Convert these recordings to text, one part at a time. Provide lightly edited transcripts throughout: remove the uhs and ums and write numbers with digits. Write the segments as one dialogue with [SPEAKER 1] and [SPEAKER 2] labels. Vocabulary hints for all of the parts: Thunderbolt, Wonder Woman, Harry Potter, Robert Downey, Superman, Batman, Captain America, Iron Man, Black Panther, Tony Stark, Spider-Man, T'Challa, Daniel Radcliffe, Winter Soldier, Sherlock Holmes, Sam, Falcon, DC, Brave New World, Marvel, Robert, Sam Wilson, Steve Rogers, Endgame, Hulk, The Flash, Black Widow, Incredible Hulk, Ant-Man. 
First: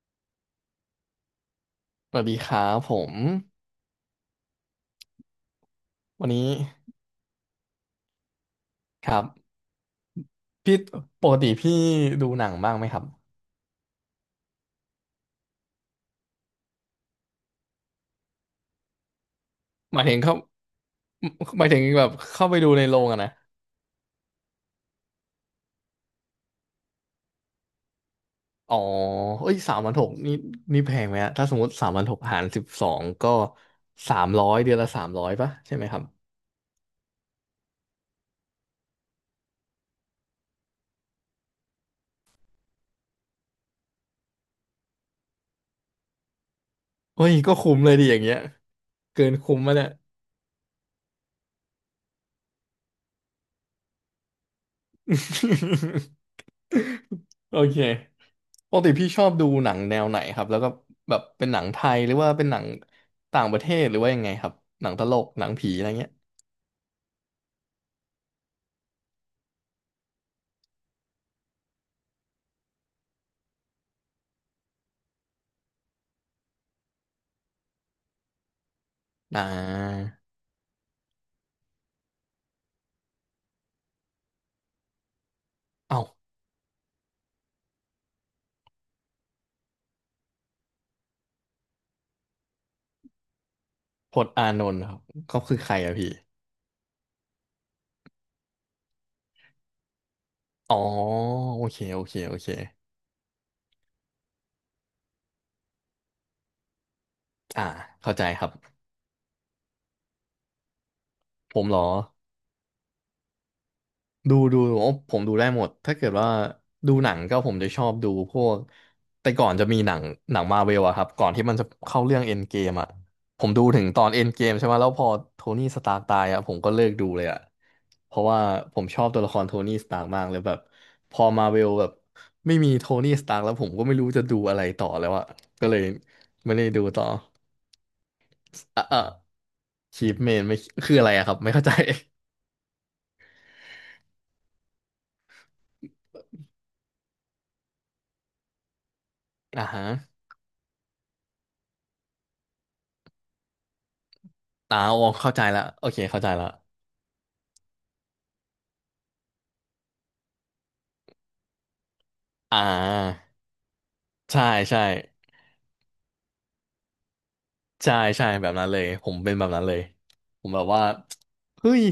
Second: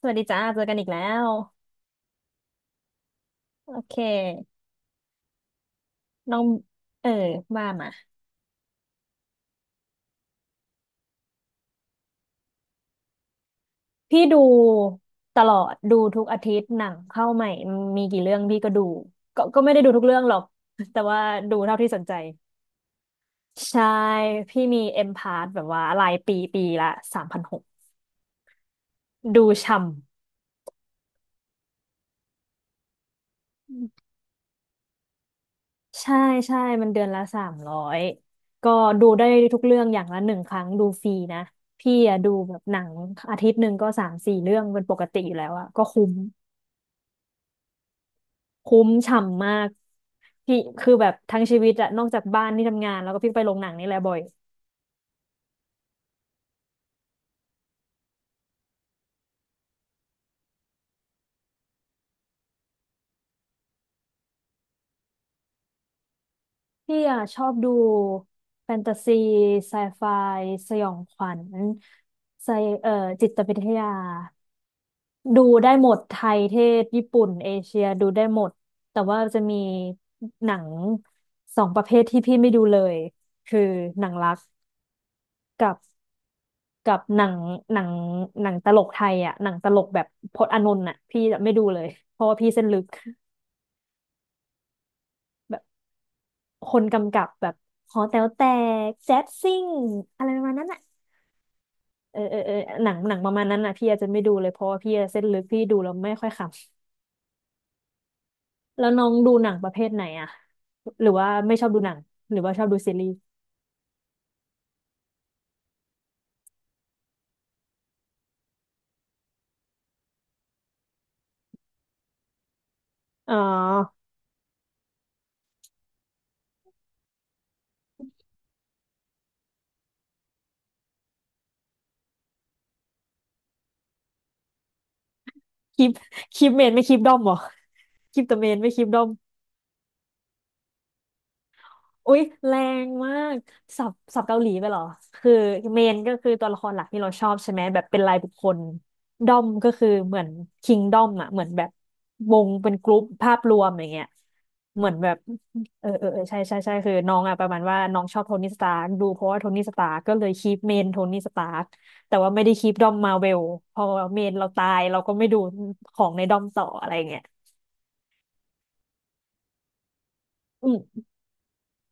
[SPEAKER 1] สวัสดีจ้าเจอกันอีกแล้ว
[SPEAKER 2] สวัสดีครับผม
[SPEAKER 1] โอเค
[SPEAKER 2] วัน
[SPEAKER 1] น้อง
[SPEAKER 2] นี้
[SPEAKER 1] เออว่ามา
[SPEAKER 2] ครับพี่ปกติพี่ดูหนังบ้างไหมครับ
[SPEAKER 1] พี่ดูตลอดดูทุกอาทิตย์หนังเข้าใหม่มีกี่เรื่องพี่ก็ดูก็ไม่ได้ดู
[SPEAKER 2] ห
[SPEAKER 1] ทุ
[SPEAKER 2] มา
[SPEAKER 1] ก
[SPEAKER 2] ยถึ
[SPEAKER 1] เรื่อ
[SPEAKER 2] ง
[SPEAKER 1] งหร
[SPEAKER 2] เข้า
[SPEAKER 1] อก แต่ว่าดู
[SPEAKER 2] หมาย
[SPEAKER 1] เท่า
[SPEAKER 2] ถึง
[SPEAKER 1] ที่ส
[SPEAKER 2] แบ
[SPEAKER 1] น
[SPEAKER 2] บ
[SPEAKER 1] ใจ
[SPEAKER 2] เข้าไปดูในโรงอะนะ
[SPEAKER 1] ใช่พี่มีเอ็มพาร์แบบว่ารายปีปีละ3,600
[SPEAKER 2] อ๋อ
[SPEAKER 1] ดู
[SPEAKER 2] เอ้ยสาม
[SPEAKER 1] ช่ำ
[SPEAKER 2] พันหกนี่นี่แพงไหมฮะถ้าสมมติสามพันหกหารสิบสองก็สามร้อยเดือนละสามร้อยป่ะใช่ไหมครับ
[SPEAKER 1] ใช่ใช่มันเดือนละ300ก็ดูได้ทุกเรื่องอย่างละหนึ่งครั้งดูฟรีนะพี่อะดูแบบหนังอาทิตย์หนึ่งก็สามสี่เรื่องเป็นปกติอยู่แล้วอะก็คุ้ม
[SPEAKER 2] เฮ้ยก็คุ้มเลยดิอย่างเงี้ย
[SPEAKER 1] คุ้ม
[SPEAKER 2] เกิน
[SPEAKER 1] ฉ่ำมา
[SPEAKER 2] คุ้ม
[SPEAKER 1] ก
[SPEAKER 2] มาเนี่ย
[SPEAKER 1] พี่คือแบบทั้งชีวิตอะนอกจากบ้านที่ทำงานแล้วก็พี่ไปโรงหนังนี่แหละบ่อย
[SPEAKER 2] โอเคปกติพี่ชอบดูหนังแนวไหนครับ แล้วก็แบบเป็นหนังไทยหรือว่าเป็นหนังต่างประเทศหรือว่ายังไงครับ หนังตลกหนังผีอะไรเงี้ย
[SPEAKER 1] พี่อะชอบดูแฟนตาซีไซไฟสยองขวัญไซเอ่อจิตวิทยาดูได้หมดไทยเทศญี่ปุ่นเอเชียดูได้หมดแต่ว่าจะ
[SPEAKER 2] อ่
[SPEAKER 1] มี
[SPEAKER 2] า
[SPEAKER 1] หนังสองประเภทที่พี่ไม่ดูเลยคือหนังรักกับ
[SPEAKER 2] เอ้า
[SPEAKER 1] กับหนังหนังตลกไทยอ่ะหนังตลกแบบพจน์อานนท์อ่ะพี่จะไม่ดูเลยเพราะว่าพี่เส้นลึก
[SPEAKER 2] พจน์อานนท์ครับเขาคือ
[SPEAKER 1] แบบ
[SPEAKER 2] ใครอะพี่
[SPEAKER 1] คนกำกับแบบหอแต๋วแตกแจ๊สซิ่งอะไรประมาณนั้น
[SPEAKER 2] อ๋อ
[SPEAKER 1] อ่ะ
[SPEAKER 2] โอเคโอเค
[SPEAKER 1] เออ
[SPEAKER 2] โอ
[SPEAKER 1] เออ
[SPEAKER 2] เค
[SPEAKER 1] เออหนังหนังประมาณนั้นอ่ะพี่อาจจะไม่ดูเลยเพราะว่าพี่เส้นลึกพี่ดูแล้วไม่ค่อยข
[SPEAKER 2] อ่าเข้าใจครับ
[SPEAKER 1] ำแล้วน้องดูหนังประเภทไหนอ่ะหรือว่าไม่
[SPEAKER 2] ผ
[SPEAKER 1] ชอ
[SPEAKER 2] ม
[SPEAKER 1] บ
[SPEAKER 2] เหร
[SPEAKER 1] ดู
[SPEAKER 2] อ
[SPEAKER 1] หนังหรือว่าชอบดูซีรีส์
[SPEAKER 2] ดูโอ้ผมดูได้หมดถ้าเกิดว่าดูหนังก็ผมจะชอบดูพวกแต่ก่อนจะมีหนังมาเวลอะครับก่อนที่มันจะเข้าเรื่องเอ็นเกมอะ
[SPEAKER 1] อ๋อ
[SPEAKER 2] ผมดูถึงตอนเอ็นเกมใช่ไหมแล้วพอโทนี่สตาร์กตายอะผมก็เลิกดูเลยอะเพราะว่าผมชอบตัวละครโทนี่สตาร์กมากเลยแบบพอมาเวลแบบไม่มีโทนี่สตาร์กแล้วผมก็ไม่รู้จะดูอะไรต่อแล้วอะก็เล
[SPEAKER 1] ค
[SPEAKER 2] ย
[SPEAKER 1] ลิปคลิป
[SPEAKER 2] ไม่
[SPEAKER 1] เม
[SPEAKER 2] ได้
[SPEAKER 1] น
[SPEAKER 2] ดู
[SPEAKER 1] ไม่คลิป
[SPEAKER 2] ต่อ
[SPEAKER 1] ด้อมเหรอคลิปตัวเมนไม่คลิ
[SPEAKER 2] อ่ะ
[SPEAKER 1] ป
[SPEAKER 2] อ่ะ
[SPEAKER 1] ด้อม
[SPEAKER 2] ชีฟเมนไม่คืออะไรอะครับไม่เข้าใจ
[SPEAKER 1] อุ๊ยแรงมากสับเกาหลีไปเหรอคือเมนก็คือตัวละครหลักที่เราชอบใช่ไหมแบบเป็นรายบุคคลดอม
[SPEAKER 2] อ่า
[SPEAKER 1] ก็
[SPEAKER 2] ฮะ
[SPEAKER 1] คือเหมือนคิงดอมอ่ะเหมือนแบบวงเป็นกรุ๊ปภาพรวมอย่างเงี้ย
[SPEAKER 2] อ่า
[SPEAKER 1] เหมือ
[SPEAKER 2] โอ
[SPEAKER 1] นแบบ
[SPEAKER 2] เข้าใจละ
[SPEAKER 1] เอ
[SPEAKER 2] โอ
[SPEAKER 1] อ
[SPEAKER 2] เค
[SPEAKER 1] เออเอ
[SPEAKER 2] เข้า
[SPEAKER 1] อ
[SPEAKER 2] ใจ
[SPEAKER 1] ใช่
[SPEAKER 2] ละ
[SPEAKER 1] ใช่ใช่คือน้องอ่ะประมาณว่าน้องชอบโทนี่สตาร์กดูเพราะว่าโทนี่สตาร์กก็เลยคีปเมนโทนี่สตาร์กแต่ว่าไม่ได้
[SPEAKER 2] อ่
[SPEAKER 1] คีปดอมมาเว
[SPEAKER 2] า
[SPEAKER 1] ลพอเมน
[SPEAKER 2] ใช่
[SPEAKER 1] เราตาย
[SPEAKER 2] ใช่
[SPEAKER 1] เราก็ไม่ดูของในดอมต่ออะไรเงี้ย
[SPEAKER 2] ใช่ใช่แบบนั้นเลยผมเป็นแบบนั้นเลยผมแบ
[SPEAKER 1] อื
[SPEAKER 2] บว่า
[SPEAKER 1] ม
[SPEAKER 2] เฮ้ย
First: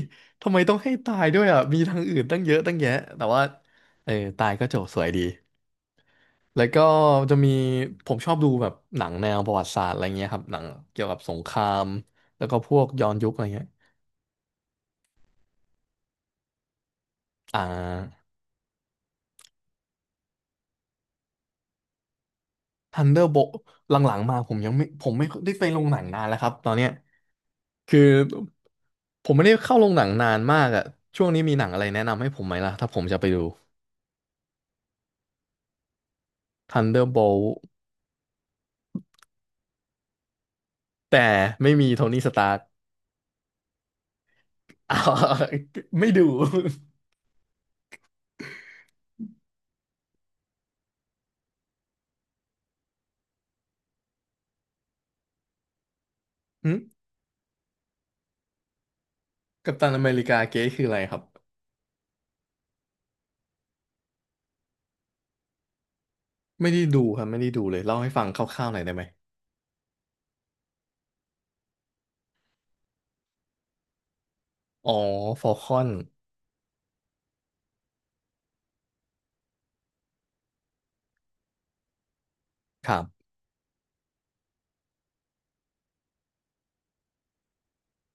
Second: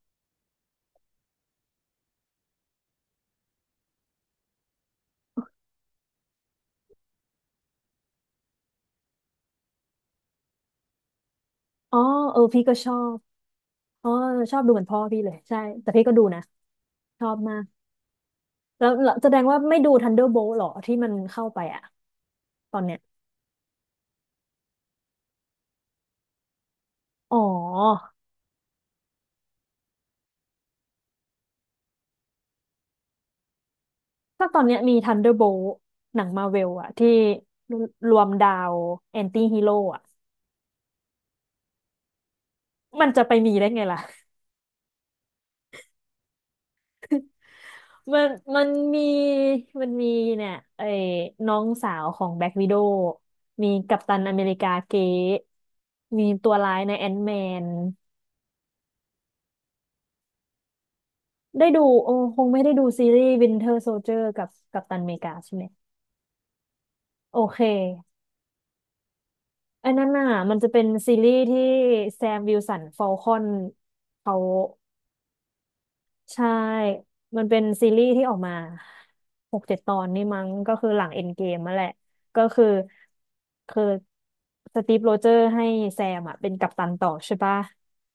[SPEAKER 2] ทำไมต้องให้ตายด้วยอ่ะมีทางอื่นตั้งเยอะตั้งแยะแต่ว่าเออตายก็จบสวยดีแล้วก็จะมีผมชอบดูแบบหนังแนวประวัติศาสตร์อะไรเงี้ยครับหนังเกี่ยวกับสงคราม
[SPEAKER 1] อ๋อเออ
[SPEAKER 2] แล้วก็
[SPEAKER 1] พี่
[SPEAKER 2] พ
[SPEAKER 1] ก็
[SPEAKER 2] ว
[SPEAKER 1] ช
[SPEAKER 2] ก
[SPEAKER 1] อ
[SPEAKER 2] ย้อน
[SPEAKER 1] บ
[SPEAKER 2] ยุคอะไรเงี้ย
[SPEAKER 1] อ๋อชอบดูเหมือนพ่อพี่เลยใช่แต่พี่ก็ดูนะชอบมา
[SPEAKER 2] อ่
[SPEAKER 1] ก
[SPEAKER 2] า
[SPEAKER 1] แล้วแสดงว่าไม่ดู Thunderbolt หรอที่มันเข้าไปอะตอนเนี้ย
[SPEAKER 2] Thunderbolt หลังๆมาผมไม่ได้ไปลงหนังนานแล้วครับตอนเนี้ย
[SPEAKER 1] อ๋อ
[SPEAKER 2] คือผมไม่ได้เข้าโรงหนังนานมากอะช่วงนี้มีหนังอะไรแนะนำให้ผมไหมล่ะถ้าผมจะไปดู
[SPEAKER 1] กาตอนเนี้ยมี Thunderbolt หนังมาเวล
[SPEAKER 2] ทัน
[SPEAKER 1] อะ
[SPEAKER 2] เดอ
[SPEAKER 1] ที่
[SPEAKER 2] ร์โบลต์
[SPEAKER 1] รวมดาวแอนตี้ฮีโร่อะ
[SPEAKER 2] แต่ไม่มีโทนี่สตาร์ก
[SPEAKER 1] มันจะไปมีได้ไงล่ะ
[SPEAKER 2] อ้าว ไม่ดู
[SPEAKER 1] มันมันมีมันมีเนี่ยไอ้น้องสาวของแบล็ k ว i ด o w มีกัปตันอเมริกาเก๊มีตัว
[SPEAKER 2] หึ
[SPEAKER 1] ร้ายในแอน t m แมน
[SPEAKER 2] กัปตันอเมริกาเก๊คืออะไรครับ
[SPEAKER 1] ได้ดูโอ้คงไม่ได้ดูซีรีส์ Winter Soldier กับกัปตันอเมริกาใช่ไหม
[SPEAKER 2] ไม่ได้ดูครับ
[SPEAKER 1] โอ
[SPEAKER 2] ไม่ได้
[SPEAKER 1] เค
[SPEAKER 2] ดูเลยเล่าให้ฟังคร่าวๆหน่อยได้ไหม
[SPEAKER 1] อันนั้นน่ะมันจะเป็นซีรีส์ที่แซมวิลสันฟอลคอนเขา
[SPEAKER 2] อ๋อฟอลคอน
[SPEAKER 1] ใช่ มันเป็นซีรีส์ที่ออกมาหกเจ็ดตอนนี่มั้งก็คือหลังเอ็นเกมมาแหละก็คือ
[SPEAKER 2] ครับ
[SPEAKER 1] คือสตีฟโรเจอร์ให้แซมอ่ะเป็นกัปตันต่อใช่ปะ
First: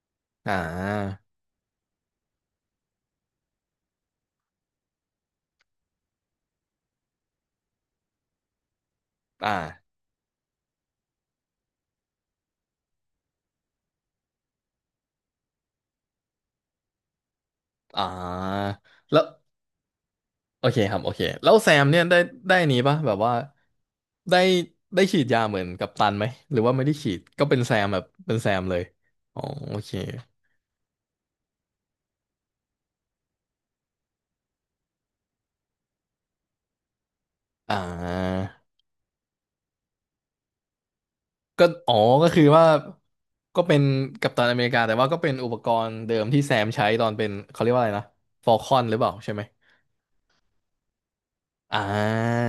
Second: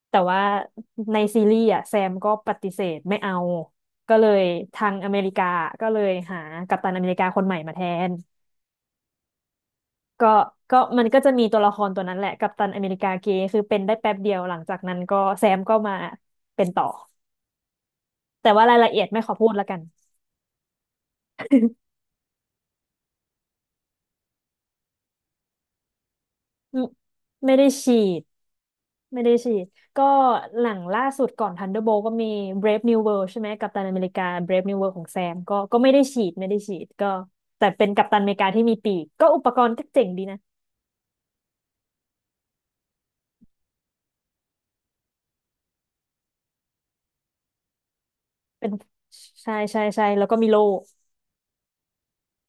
[SPEAKER 1] แต่ว่า
[SPEAKER 2] อ่
[SPEAKER 1] ใน
[SPEAKER 2] า
[SPEAKER 1] ซีรีส์อ่ะแซมก็ปฏิเสธไม่เอาก็เลยทางอเมริกาก็เลยหากัปตันอเมริกาคนใหม่มาแทน
[SPEAKER 2] อ่า
[SPEAKER 1] ก็มันก็จะมีตัวละครตัวนั้นแหละกัปตันอเมริกาเกย์คือเป็นได้แป๊บเดียวหลังจากนั้นก็แซมก็มาเป็นต่อ
[SPEAKER 2] อ่
[SPEAKER 1] แต่ว่า
[SPEAKER 2] า
[SPEAKER 1] รายละเอียดไม่
[SPEAKER 2] แล้ว
[SPEAKER 1] ขอพูดและกัน
[SPEAKER 2] โอเคครับโอเคแล้วแซมเนี่ยได้ได้นี้ปะแบบว่าได้ได้ฉีดยาเหมือนกัปตันไหมหรือว่า
[SPEAKER 1] อื
[SPEAKER 2] ไม่
[SPEAKER 1] ม
[SPEAKER 2] ได้ฉีดก็
[SPEAKER 1] ไม่
[SPEAKER 2] เป็น
[SPEAKER 1] ได้
[SPEAKER 2] แซม
[SPEAKER 1] ฉี
[SPEAKER 2] แบบ
[SPEAKER 1] ด
[SPEAKER 2] เป็นแซมเลย
[SPEAKER 1] ไม่ได้
[SPEAKER 2] อ๋อ
[SPEAKER 1] ฉีด
[SPEAKER 2] โอเค
[SPEAKER 1] ก็หนังล่าสุดก่อน Thunderbolt ก็มี Brave New World ใช่ไหมกัปตันอเมริกา Brave New World ของแซมก็ไม่ได้ฉีดไม่ได้ฉีดก็แต่
[SPEAKER 2] อ่
[SPEAKER 1] เป็นกัปตันอเมริกาที่
[SPEAKER 2] า
[SPEAKER 1] มีปีกก็อุปกรณ์ก็เจ๋งดีนะ
[SPEAKER 2] ก็อ๋อก็คือว่าก็เป็นกัปตันอเมริกาแต่ว่าก็เป็นอุปกรณ์เดิมที่แซมใช้ตอนเป็นเขาเรียกว่าอะไรนะฟอล
[SPEAKER 1] เป็
[SPEAKER 2] ค
[SPEAKER 1] น
[SPEAKER 2] อนหรือเปล่าใช่ไหม
[SPEAKER 1] ใช่ใช่ใช่แล้วก็มีโล่
[SPEAKER 2] อ่า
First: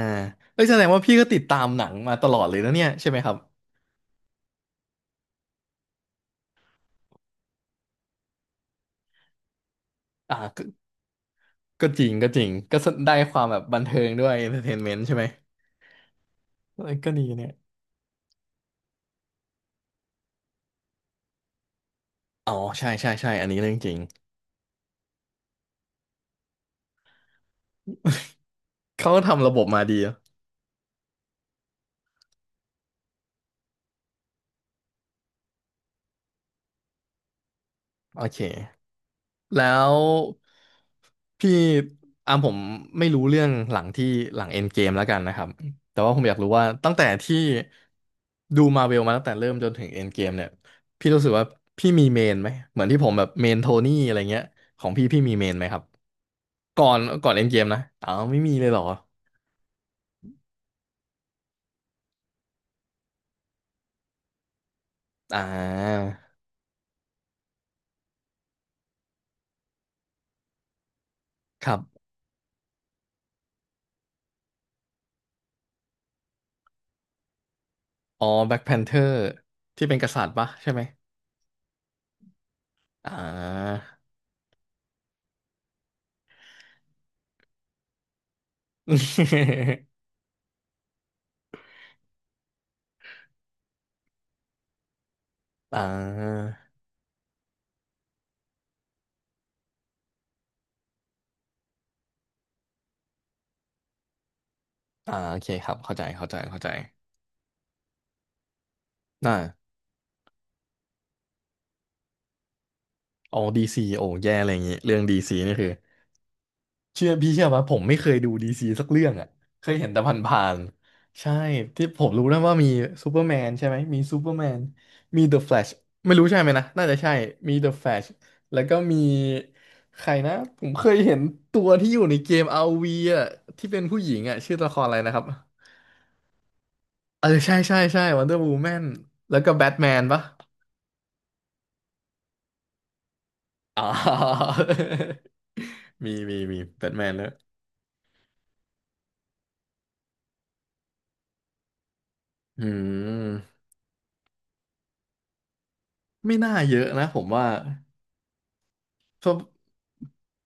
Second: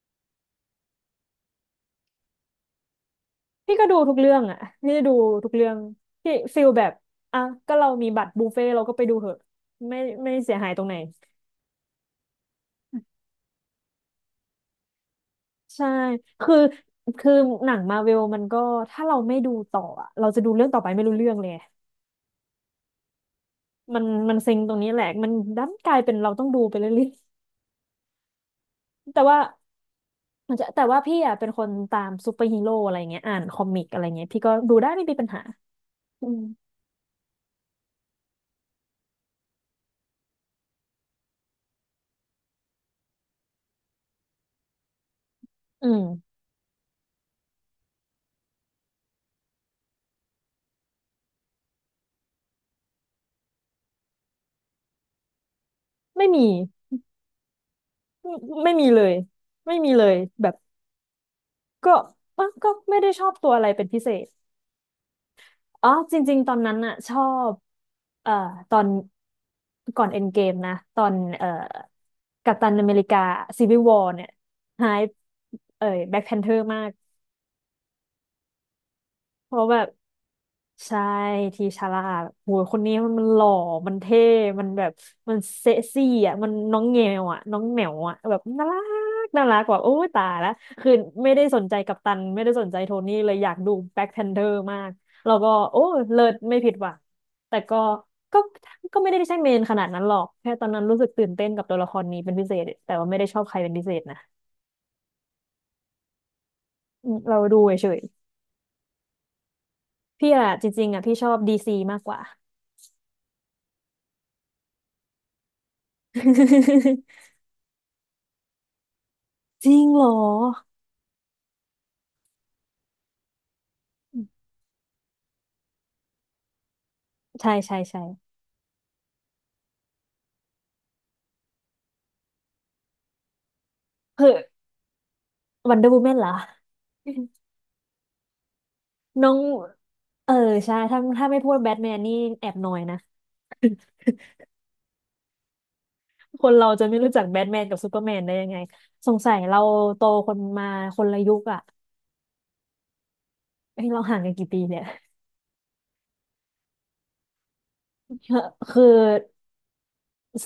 [SPEAKER 2] เอ้ยแสดงว่าพี่ก็ติดตามหนังมาตลอดเลยนะเนี่ยใช่ไหมครับ
[SPEAKER 1] พี่ก็ดูทุกเรื่องอ่ะพี่ดูทุกเรื่องพี่ฟิลแบบอ่ะก็เรามีบัตรบุฟเฟ่ต์เราก็ไปดูเหอะไม่ไม่
[SPEAKER 2] อ่า
[SPEAKER 1] เสีย
[SPEAKER 2] ก็
[SPEAKER 1] หายตรงไหน
[SPEAKER 2] จริงก็ได้ความแบบบันเทิงด้วย entertainment ใช่ไหม
[SPEAKER 1] ใช่คือ
[SPEAKER 2] เอ้ยก็ดี
[SPEAKER 1] คือ
[SPEAKER 2] เนี่ย
[SPEAKER 1] หนังมาเวลมันก็ถ้าเราไม่ดูต่ออะเราจะดูเรื่องต่อไปไม่รู้เรื่องเลย
[SPEAKER 2] อ๋อใช่ใช่ใช่อันนี้เรื่องจริ
[SPEAKER 1] มั
[SPEAKER 2] ง
[SPEAKER 1] นมันซิงตรงนี้แหละมันดันกลายเป็นเราต้องดูไปเรื่อยๆ
[SPEAKER 2] เขา
[SPEAKER 1] แต่
[SPEAKER 2] ก็
[SPEAKER 1] ว่า
[SPEAKER 2] ทำระบบมาดีอะ
[SPEAKER 1] มันจะแต่ว่าพี่อ่ะเป็นคนตามซูเปอร์ฮีโร่อะไรเงี้ยอ่านคอมิกอะไรเงี้ยพี่ก็ดูได้ไม่มีปัญหาอืม
[SPEAKER 2] โอเค แล้วพี่อ่ะผมไม่รู้เรื่องหลังเอ็นเกมแล้วกันนะครับ
[SPEAKER 1] อื
[SPEAKER 2] แต่ว่าผมอ
[SPEAKER 1] ม
[SPEAKER 2] ยากรู้ว่าตั้งแต่ที่ดูมาเวลมาตั้งแต่เริ่มจนถึงเอ็นเกมเนี่ยพี่รู้สึกว่าพี่มีเมนไหมเหมือนที่ผมแบบเมนโทนี่อะไรเงี้ยของพี่พี่มีเมนไหมครับ
[SPEAKER 1] ไม่มี
[SPEAKER 2] ก่อนเอ็นเกมนะอ้าว
[SPEAKER 1] ไม่
[SPEAKER 2] ไม่มีเล
[SPEAKER 1] ไม่
[SPEAKER 2] ยเหรอ
[SPEAKER 1] มีเลยไม่มีเลยแบบก็อ่ะก็ไม่ได้ชอบตัวอะไรเป็นพิเศษ
[SPEAKER 2] อ่า
[SPEAKER 1] อ๋อจริงๆตอนนั้นอะชอบเอ่อตอนก่อนเอ็นเกมนะตอน
[SPEAKER 2] ครับ
[SPEAKER 1] กัปตันอเมริกาซีวิ l วอร์เนี่ยหายเอ่ยแบ็คแพนเทอร์มาก
[SPEAKER 2] อ๋อแบ็คแพนเทอร์
[SPEAKER 1] เพราะแบ
[SPEAKER 2] ที่
[SPEAKER 1] บ
[SPEAKER 2] เป็นกษัตริย์ปะใช่ไหม
[SPEAKER 1] ใช่ทีชาลาดโหยคนนี้
[SPEAKER 2] อ่า
[SPEAKER 1] มันหล่อมันเท่มันแบบมันเซ็กซี่อ่ะมันน้องแงวอ่ะน้องแหมวอ่ะแบบน่ารักน่ารักแบบ โอ้ยตายละคือไม่ได้สนใจกัปตันไม่ได้สนใจโทนี่เลยอยากดูแบ็คแพนเ h อร์มากแล้วก็โอ้
[SPEAKER 2] อ่
[SPEAKER 1] ยเลิศ
[SPEAKER 2] า
[SPEAKER 1] ไม่ผิดหวังแต่ก็ก็ไม่ได้ใช่เมนขนาดนั้นหรอกแค่ตอนนั้นรู้สึกตื่นเต้นกับตัวละครนี้เป็นพิเศษแต่ว่าไม่ได้ชอบใครเป็นพิเศษนะ
[SPEAKER 2] อ่าโอเคครับเข้าใจเข้าใจเข้าใจ
[SPEAKER 1] อืมเราดูเฉย
[SPEAKER 2] น่า
[SPEAKER 1] ๆพี่อะจริงๆอะพี่ชอบดีซีมากกว่า
[SPEAKER 2] อ๋อดีซีโอ้แย่อะไรอย่างงี้เรื่องดีซีนี่คือ เชื่อพี่เชื่อว่าผมไม่เคยดูดีซีสักเรื่องอ่ะเค
[SPEAKER 1] จ
[SPEAKER 2] ย
[SPEAKER 1] ริง
[SPEAKER 2] เห็นแต่
[SPEAKER 1] เหรอ
[SPEAKER 2] ผ่านๆใช่ที่ผมรู้นะว่ามีซูเปอร์แมนใช่ไหมมีซูเปอร์แมนมีเดอะแฟลชไม่รู้ใช่ไหมนะน่าจะใช่
[SPEAKER 1] ใช่
[SPEAKER 2] มีเดอะ
[SPEAKER 1] ใช่
[SPEAKER 2] แฟล
[SPEAKER 1] ใช่
[SPEAKER 2] ชแล้วก็มีใครนะผมเคยเห็นตัวที่อยู่ในเกม RV อ่ะที่เป็นผู้หญิง
[SPEAKER 1] เฮ้ย
[SPEAKER 2] อ่ะชื่อตัวละครอะไรนะครับ
[SPEAKER 1] วันเดอร์วูแมนเหรอ
[SPEAKER 2] เออใช่ใช่ใช่วันเดอร์วูแมน
[SPEAKER 1] น้อ
[SPEAKER 2] แล้
[SPEAKER 1] ง
[SPEAKER 2] วก็แบทแมนปะ
[SPEAKER 1] เออใช่ถ้าไม่พูดแบทแมนนี่แอบหน่อยนะ
[SPEAKER 2] อ๋อ มีมี
[SPEAKER 1] คน
[SPEAKER 2] มี
[SPEAKER 1] เรา
[SPEAKER 2] แบ
[SPEAKER 1] จะ
[SPEAKER 2] ท
[SPEAKER 1] ไม่
[SPEAKER 2] แม
[SPEAKER 1] รู้
[SPEAKER 2] น
[SPEAKER 1] จัก
[SPEAKER 2] แล้ว
[SPEAKER 1] แบทแมนกับซูเปอร์แมนได้ยังไงสงสัยเราโตคนมาคนละยุคอ่ะ
[SPEAKER 2] อืม
[SPEAKER 1] เฮ้ยเราห่างกันกี่ปีเนี่ย
[SPEAKER 2] ไม่น่าเยอะนะผมว่า
[SPEAKER 1] คือ
[SPEAKER 2] ก็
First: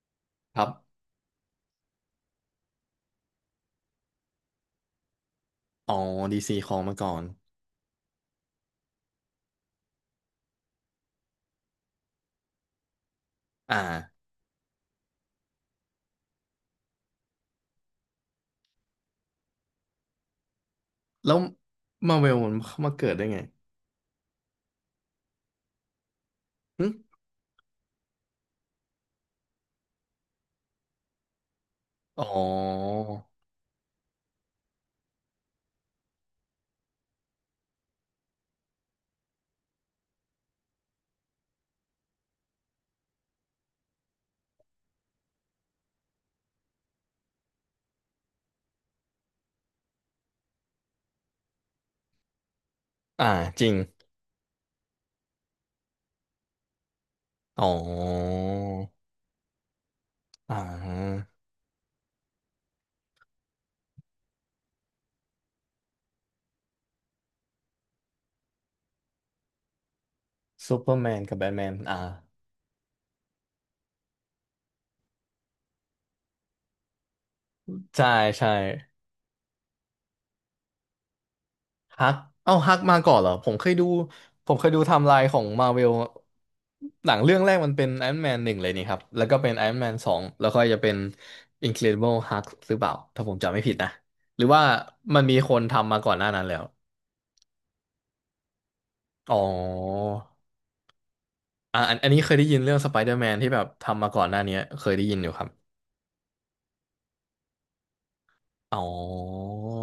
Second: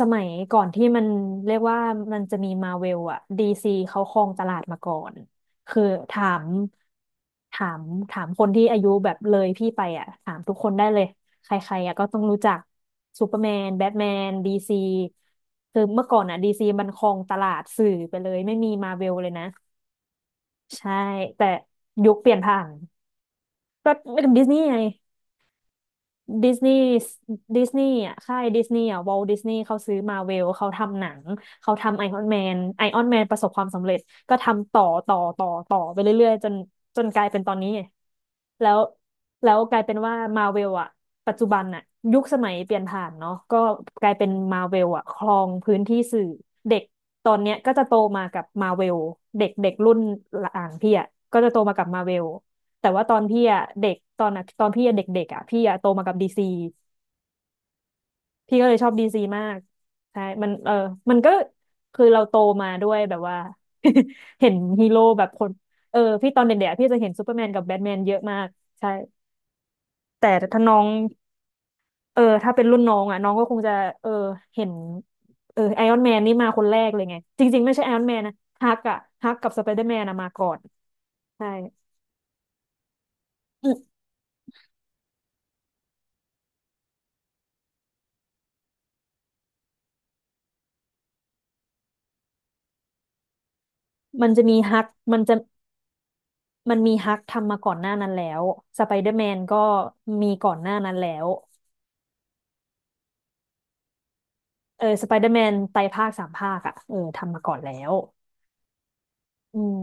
[SPEAKER 1] สมัยก่
[SPEAKER 2] ค
[SPEAKER 1] อ
[SPEAKER 2] รั
[SPEAKER 1] นที่
[SPEAKER 2] บ
[SPEAKER 1] มันเรียกว่ามันจะมีมาเวลอะดีซีเขาครองตลาดมาก่อนคือ
[SPEAKER 2] อ๋อ
[SPEAKER 1] ถา
[SPEAKER 2] ดี
[SPEAKER 1] ม
[SPEAKER 2] ซีครองมาก่อน
[SPEAKER 1] ถามคนที่อายุแบบเลยพี่ไปอะถามทุกคนได้เลยใครๆอะก็ต้องรู้จักซูเปอร์แมน
[SPEAKER 2] อ่า
[SPEAKER 1] แบทแมนดีซีคือเมื่อก่อนอะดีซีมันครองตลาดสื่อไปเลยไม่มีมาเวลเลยนะใช่
[SPEAKER 2] แล้ว
[SPEAKER 1] แต่ยุ
[SPEAKER 2] มา
[SPEAKER 1] คเป
[SPEAKER 2] เว
[SPEAKER 1] ลี่ย
[SPEAKER 2] ล
[SPEAKER 1] น
[SPEAKER 2] มัน
[SPEAKER 1] ผ่าน
[SPEAKER 2] มาเกิดได้ไง
[SPEAKER 1] ก็ไม่กังดิสนีย์ไง ดิสนีย์
[SPEAKER 2] หึ
[SPEAKER 1] ดิสนีย์อ่ะค่ายดิสนีย์อ่ะวอลดิสนีย์เขาซื้อมาเวลเขาทำหนังเขาทำไอออ
[SPEAKER 2] อ๋
[SPEAKER 1] น
[SPEAKER 2] อ
[SPEAKER 1] แมนไอออนแมนประสบความสำเร็จก็ทำต่อต่อต่อต่อไปเรื่อยๆจนกลายเป็นตอนนี้ไงแล้วกลายเป็นว่ามาเวลอ่ะปัจจุบันอ่ะยุคสมัยเปลี่ยนผ่านเนาะก็กลายเป็นมาเวลอ่ะครองพื้นที่สื่อเด็กตอนเนี้ยก็จะโตมากับมาเวลเด็กเด็กรุ่นหลังพี่อ่ะก็จะโตมากับมาเวล แต่ว่าตอน
[SPEAKER 2] อ่า
[SPEAKER 1] พี่อะ
[SPEAKER 2] จริง
[SPEAKER 1] เด็กตอนอะตอนพี่อะเด็กๆอะพี่อะโตมากับดีซี
[SPEAKER 2] อ๋อ
[SPEAKER 1] พี่ก็เลยชอบดีซีมากใช่มัน
[SPEAKER 2] อ่า
[SPEAKER 1] เออมันก็คือเราโตมาด้วยแบบว่า เห็นฮีโร่แบบคนเออพี่ตอนเด็กๆอะพี่จะเห็นซูเปอร์แมนกับแบทแมนเยอะมากใช่แต่ถ้าน้
[SPEAKER 2] ซู
[SPEAKER 1] อง
[SPEAKER 2] เปอร์แมนกับแบทแมนอ่า
[SPEAKER 1] เออถ้าเป็นรุ่นน้องอะน้องก็คงจะเออเห็นเออไอรอนแมนนี่มาคนแรกเลยไงจริงๆไม่ใช่ไอรอน
[SPEAKER 2] ใช่
[SPEAKER 1] แมนนะ
[SPEAKER 2] ใช่
[SPEAKER 1] ฮักอะฮักกับสไปเดอร์แมนอะมาก่อนใช่
[SPEAKER 2] ฮักเอ้าฮักมาก่อนเหรอผมเค
[SPEAKER 1] อื
[SPEAKER 2] ย
[SPEAKER 1] ม
[SPEAKER 2] ดูผมเคยดูไทม์ไลน์ของมาเวลหนังเรื่องแรกมันเป็นไอ o n นแมนหนึ่งเลยนี่ครับแล้วก็เป็นไอ o n นแมนสองแล้วก็จะเป็น Incredible Hulk หรือเปล่าถ้าผมจำไม่ผิดนะ
[SPEAKER 1] มัน
[SPEAKER 2] ห
[SPEAKER 1] จะ
[SPEAKER 2] รือ
[SPEAKER 1] มี
[SPEAKER 2] ว่า
[SPEAKER 1] ฮักมั
[SPEAKER 2] มั
[SPEAKER 1] น
[SPEAKER 2] น
[SPEAKER 1] จะ
[SPEAKER 2] มีคนทำมาก่อนหน้านั้นแล้ว
[SPEAKER 1] มันมีฮักทำมาก่อนหน้านั้นแล้วสไปเดอร์แม
[SPEAKER 2] อ๋
[SPEAKER 1] น
[SPEAKER 2] อ
[SPEAKER 1] ก็มีก่อนหน้านั้นแล้ว
[SPEAKER 2] อ่ะอันนี้เคยได้ยินเรื่องสไปเดอร์แมนที่แบบทำมาก่อนหน้านี้
[SPEAKER 1] เอ
[SPEAKER 2] เค
[SPEAKER 1] อ
[SPEAKER 2] ยได้
[SPEAKER 1] สไป
[SPEAKER 2] ยิน
[SPEAKER 1] เด
[SPEAKER 2] อ
[SPEAKER 1] อ
[SPEAKER 2] ยู่
[SPEAKER 1] ร์แม
[SPEAKER 2] ครับ
[SPEAKER 1] นไตรภาคสามภาคอ่ะเออทำมาก่อนแล้ว
[SPEAKER 2] อ๋อ
[SPEAKER 1] อืม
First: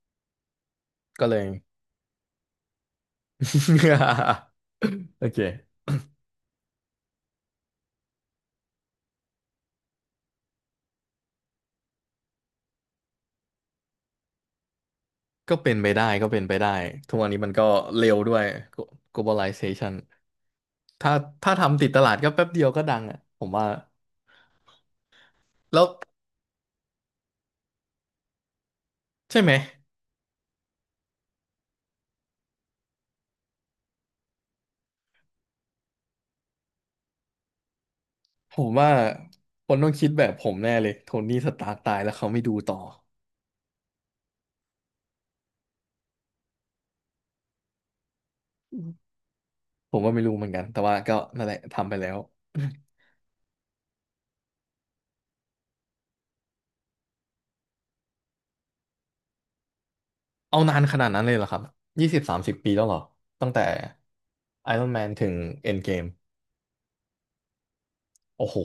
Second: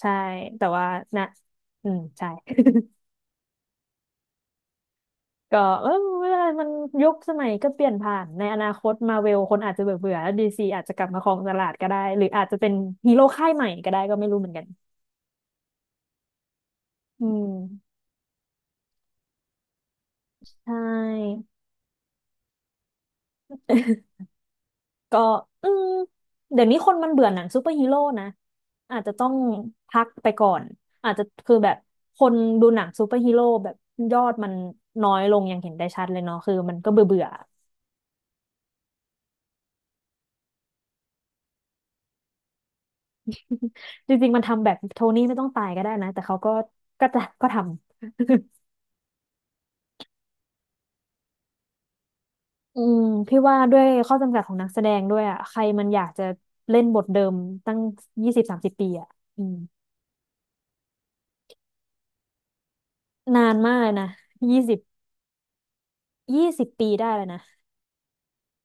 [SPEAKER 1] ใช่แต่ว่านะ
[SPEAKER 2] ก็เลย
[SPEAKER 1] อืมใช่
[SPEAKER 2] โอเค
[SPEAKER 1] ก็เออไม่เป็นไรมันยุคสมัยก็เปลี่ยนผ่านในอนาคตมาเวลคนอาจจะเบื่อเบื่อแล้วดีซีอาจจะกลับมาครองตลาดก็ได้หรืออาจจะเป็นฮีโร่ค่ายใหม่ก็ได้ก็ไม่รู้เหมือนกัน
[SPEAKER 2] ก็เป็นไปได้ก็เป็นไปได้ทุก
[SPEAKER 1] อื
[SPEAKER 2] วันนี้มันก็
[SPEAKER 1] ม
[SPEAKER 2] เร็วด้วย globalization
[SPEAKER 1] ใช
[SPEAKER 2] ถ้า
[SPEAKER 1] ่
[SPEAKER 2] ถ้าทำติดตลาดก็แป๊บเดียวก็ดังอ่ะผมว่า
[SPEAKER 1] ก็อื
[SPEAKER 2] แล้
[SPEAKER 1] ม
[SPEAKER 2] ว
[SPEAKER 1] เดี๋ยวนี้คนมันเบื่อหนังซูเปอร์ฮีโร่นะอาจจะต้อง
[SPEAKER 2] ใช่ไหม
[SPEAKER 1] พักไปก่อนอาจจะคือแบบคนดูหนังซูเปอร์ฮีโร่แบบยอดมันน้อยลงอย่างเห็นได้ชัดเลยเนาะคือมันก็เบื่อเบื่อ
[SPEAKER 2] ผมว่าคนต้องคิดแบบผมแน่เลยโทนี่สตาร์กตายแล้วเขาไม่ดูต่อ
[SPEAKER 1] จริงๆมันทำแบบโทนี่ไม่ต้องตายก็ได้นะแต่เขาก็ก็จะก็ทำ
[SPEAKER 2] ผมว่าไม่รู้เหมือนกันแต่ว่าก็นั่นแหละทำไปแล้ว
[SPEAKER 1] อืมพี่ว่าด้วยข้อจำกัดของนักแสดงด้วยอ่ะใครมันอยากจะเล่นบทเดิมตั้ง20-30 ปีอ่ะอืม
[SPEAKER 2] เอานานขนาดนั้นเลยเหรอครับ20-30 ปีแล้วเหรอ
[SPEAKER 1] นา
[SPEAKER 2] ตั้ง
[SPEAKER 1] น
[SPEAKER 2] แต่
[SPEAKER 1] มากเลยนะยี่สิบ
[SPEAKER 2] Iron Man ถึง Endgame
[SPEAKER 1] ยี่สิบปีได้เลยนะ
[SPEAKER 2] โอ้โห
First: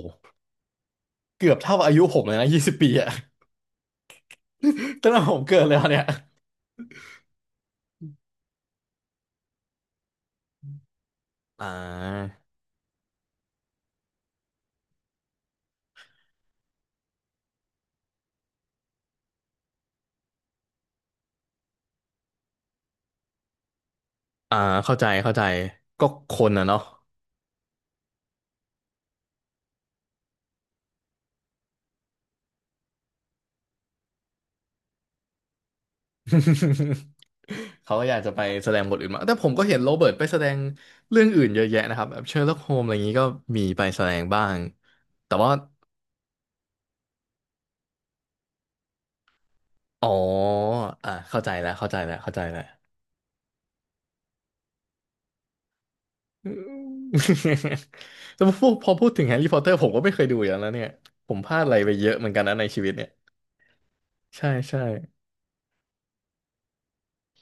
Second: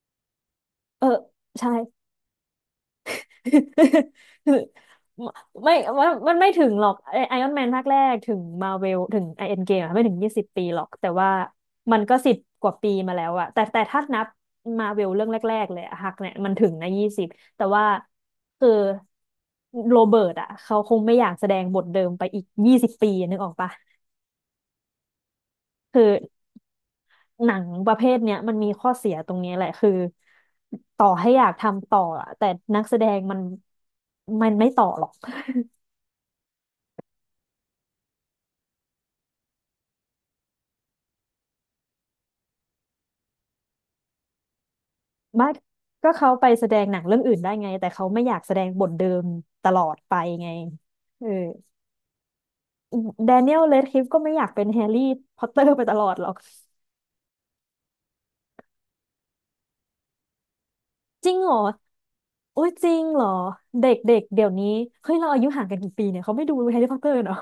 [SPEAKER 1] เออ
[SPEAKER 2] เกือบ
[SPEAKER 1] ใช่
[SPEAKER 2] เท่าอายุผมเลยนะ20 ปีอะ ตั้งแต่ผมเกิด
[SPEAKER 1] ไม่
[SPEAKER 2] แล้วเนี่
[SPEAKER 1] มั
[SPEAKER 2] ย
[SPEAKER 1] นไม่ถึงหรอกไอออนแมนภาคแรกถึงมาเวลถึงไอเอ็นเกมไม่ถึงยี่สิบปีหรอกแต่ว่า
[SPEAKER 2] อ่
[SPEAKER 1] มันก็
[SPEAKER 2] า
[SPEAKER 1] 10 กว่าปีมาแล้วอะแต่ถ้านับมาเวลเรื่องแรกๆเลยอะฮักเนี่ยมันถึงนะยี่สิบแต่ว่าคือโรเบิร์ตอะเขาคงไม่อยากแสดงบทเดิมไปอีกยี่สิบปีนึกออกปะ
[SPEAKER 2] อ่าเข้าใจเข้าใจ
[SPEAKER 1] คือ
[SPEAKER 2] ก็คนอะเนาะ
[SPEAKER 1] หนังประเภทเนี้ยมันมีข้อเสียตรงนี้แหละคือต่อให้อยากทำต่ออะแต่นักแสดงมันไม่ต่อหรอก
[SPEAKER 2] เขาก็อยากจะไปแสดงบทอื่นมางแต่ผมก็เห็นโรเบิร์ตไปแสดงเรื่องอื่นเยอะแยะนะครับแบบเชอร์ล็อกโฮมอะไรอย่างนี้ก็มีไปแสดงบ้าง แต่
[SPEAKER 1] ไม่
[SPEAKER 2] ว่า
[SPEAKER 1] ก็เขาไปแสดงหนังเรื่องอื่นได้ไง แต่เขาไม่อยากแสดงบทเดิมตลอด
[SPEAKER 2] อ๋อ
[SPEAKER 1] ไปไง
[SPEAKER 2] อ่ะ
[SPEAKER 1] เออ
[SPEAKER 2] เข้าใจแล้ว เข้าใจแล้วเข้าใจแล้ว
[SPEAKER 1] แดเนียลเรดคลิฟก็ไม่อยากเป็นแฮร์รี่พอตเตอร์ไปตลอดหรอก
[SPEAKER 2] อืม แต่พอพูดถึงแฮร์รี่พอตเตอร์ผมก็ไม่เคยดูอย่างแล้วเนี่ย
[SPEAKER 1] จ
[SPEAKER 2] ผ
[SPEAKER 1] ริง
[SPEAKER 2] มพ
[SPEAKER 1] เหรอ
[SPEAKER 2] ลาดอะไรไปเยอะเหมือนกันนะ
[SPEAKER 1] โอุ้
[SPEAKER 2] ใน
[SPEAKER 1] ย
[SPEAKER 2] ชี
[SPEAKER 1] จ
[SPEAKER 2] วิต
[SPEAKER 1] ริง
[SPEAKER 2] เนี่ย
[SPEAKER 1] เหรอเด็กๆเดี๋ย
[SPEAKER 2] ใช่
[SPEAKER 1] วนี้
[SPEAKER 2] ใช่
[SPEAKER 1] เฮ้ยเราอายุห่างกันกี่ปีเนี่ยเขาไม่ดูแฮร์รี่พอตเตอร์เนาะ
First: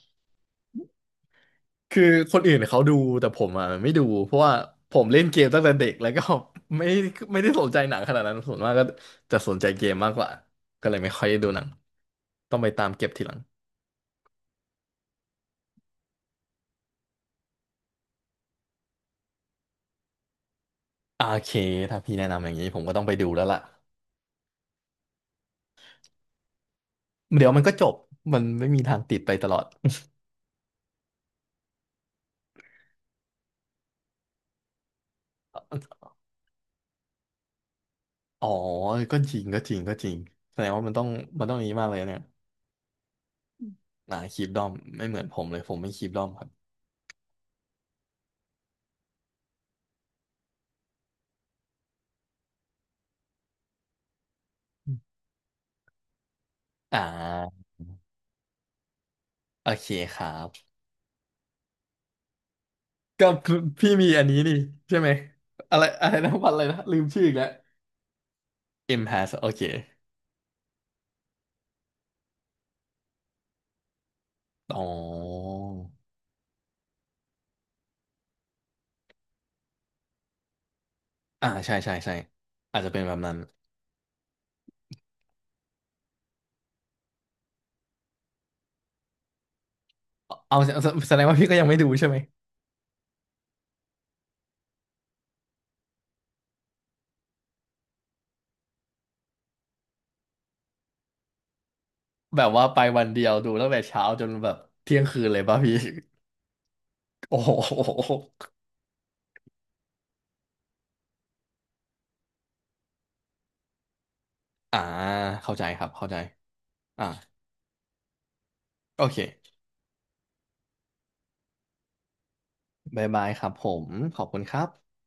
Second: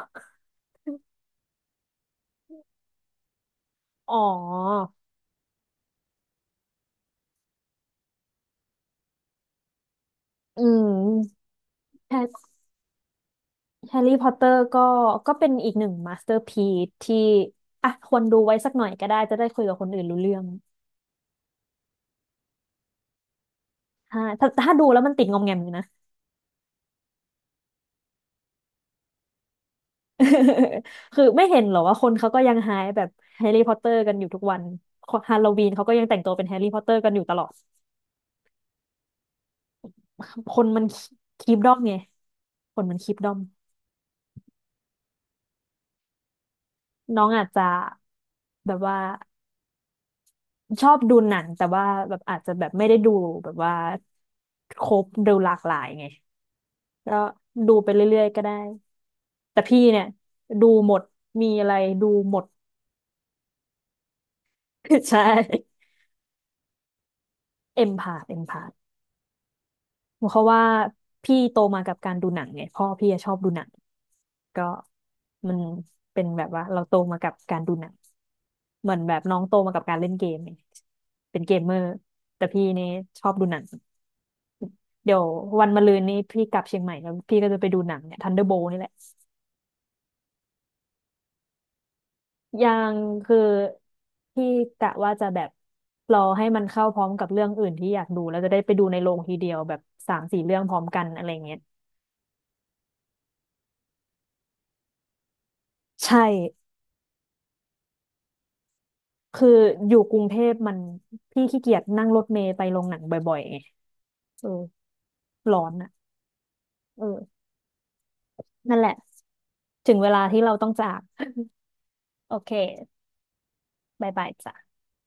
[SPEAKER 2] คือคนอื่นเขาดูแต่ผมอ่ะไม่ดู
[SPEAKER 1] อ๋อ
[SPEAKER 2] เพราะว่าผมเล่นเกมตั้งแต่เด็กแล้วก็ ไม่ไม่ได้สนใจหนังขนาดนั้นส่วนมากก็จะสนใจเกมมากกว่า
[SPEAKER 1] อื
[SPEAKER 2] ก็เลยไม่ค่อยได้
[SPEAKER 1] ม
[SPEAKER 2] ดูหนัง
[SPEAKER 1] แฮร์
[SPEAKER 2] ต้องไปตามเก็บทีหลัง
[SPEAKER 1] แฮร์รี่พอตเตอร์ก็ก็เป็นอีกหนึ่งมาสเตอร์พีซที่อ่ะควรดูไว้สักหน่อยก็ได้จะได้คุยกับคนอื่นรู้เรื่อง
[SPEAKER 2] โอเคถ้าพี่แนะนำอย่างนี้ผมก็ต้องไปดูแล้วล่ะ
[SPEAKER 1] ถ้าดูแล้วมันติดงอมแงมอยู่นะ
[SPEAKER 2] เดี๋ยวมันก็จบมันไม่มีทางติดไปตลอด
[SPEAKER 1] คือไม่เห็นเหรอว่าคนเขาก็ยังไฮป์แบบแฮร์รี่พอตเตอร์กันอยู่ทุกวันฮาโลวีนเขาก็ยังแต่งตัวเป็นแฮร์รี่พอตเตอร์กันอยู่ตลอด
[SPEAKER 2] อ๋อก็จริงก็จริงก็จริง
[SPEAKER 1] ค
[SPEAKER 2] แส
[SPEAKER 1] น
[SPEAKER 2] ดง
[SPEAKER 1] มั
[SPEAKER 2] ว่า
[SPEAKER 1] น
[SPEAKER 2] มันต้องมัน
[SPEAKER 1] คี
[SPEAKER 2] ต้อง
[SPEAKER 1] ป
[SPEAKER 2] อย่า
[SPEAKER 1] ด
[SPEAKER 2] ง
[SPEAKER 1] อ
[SPEAKER 2] นี้
[SPEAKER 1] ม
[SPEAKER 2] มาก
[SPEAKER 1] ไง
[SPEAKER 2] เลยเนี่ย
[SPEAKER 1] คนมันคีปดอม
[SPEAKER 2] คีปดอมไม่เหมือนผมเลยผมไม่คีปดอมครับ
[SPEAKER 1] น้องอาจจะแบบว่าชอบดูหนังแต่ว่าแบบอาจจะแบบไม่ได้ดูแบบว่าครบดูหลากหลายไง
[SPEAKER 2] อ่
[SPEAKER 1] ก็
[SPEAKER 2] า
[SPEAKER 1] ดูไปเรื่อยๆก็ได้แต่
[SPEAKER 2] โอ
[SPEAKER 1] พี่
[SPEAKER 2] เค
[SPEAKER 1] เนี่ย
[SPEAKER 2] ครั
[SPEAKER 1] ดู
[SPEAKER 2] บ
[SPEAKER 1] หมดมีอะไรดูหมด
[SPEAKER 2] กับพี่มีอันนี้นี่ใช่ ไหม
[SPEAKER 1] ใช่
[SPEAKER 2] อะไรอะไรนะวันอะไรนะลืมชื่ออีกแล้ว
[SPEAKER 1] เอ็มพาเอ็มพา
[SPEAKER 2] M has โอเค
[SPEAKER 1] เพราะว่าพี่โตมากับการดูหนังไงพ่อพี่อะชอบดูหนังก็
[SPEAKER 2] อ๋อ
[SPEAKER 1] มันเป็นแบบว่าเราโตมากับการดูหนังเหมือนแบบน้องโตมากับการเล่นเกมไงเป็น
[SPEAKER 2] อ่า
[SPEAKER 1] เกมเม
[SPEAKER 2] ใช่
[SPEAKER 1] อร์
[SPEAKER 2] ใช่ใช่
[SPEAKER 1] แต่พี่
[SPEAKER 2] อาจ
[SPEAKER 1] นี่
[SPEAKER 2] จะเป็นแบบ
[SPEAKER 1] ชอบ
[SPEAKER 2] นั้น
[SPEAKER 1] ดูหนังเดี๋ยววันมะรืนนี้พี่กลับเชียงใหม่แล้วพี่ก็จะไปดูหนังเนี่ยทันเดอร์โบนี่แหละ
[SPEAKER 2] เอาแสแสดงว่าพี่ก็ยังไม่ดูใช่ไหม
[SPEAKER 1] ยังคือพี่กะว่าจะแบบรอให้มันเข้าพร้อมกับเรื่องอื่นที่อยากดูแล้วจะได้ไปดูในโรงทีเดียวแบบ3-4 เรื่องพร้อมกันอะไรเงี้ย
[SPEAKER 2] แบบว่าไปวันเดียวดูตั้งแต่เช้าจนแบบเที่ยงคืนเลยป่ะพี่
[SPEAKER 1] ใช่
[SPEAKER 2] โอ้โห
[SPEAKER 1] คืออยู่กรุงเทพมันพี่ขี้เกียจนั่งรถเมล์ไปโรงหนังบ่อยๆไงเออ
[SPEAKER 2] อ่าเข้า
[SPEAKER 1] ร้อ
[SPEAKER 2] ใจ
[SPEAKER 1] น
[SPEAKER 2] ครั
[SPEAKER 1] อ่ะ
[SPEAKER 2] บเข้าใจ
[SPEAKER 1] เอ
[SPEAKER 2] อ่า
[SPEAKER 1] อนั่นแหละ
[SPEAKER 2] โอเค
[SPEAKER 1] ถึงเวลาที่เราต้องจาก โอเค
[SPEAKER 2] บ๊ายบายครับผม
[SPEAKER 1] บาย
[SPEAKER 2] ขอ
[SPEAKER 1] บา
[SPEAKER 2] บ
[SPEAKER 1] ย
[SPEAKER 2] คุณค
[SPEAKER 1] จ้ะ
[SPEAKER 2] รับ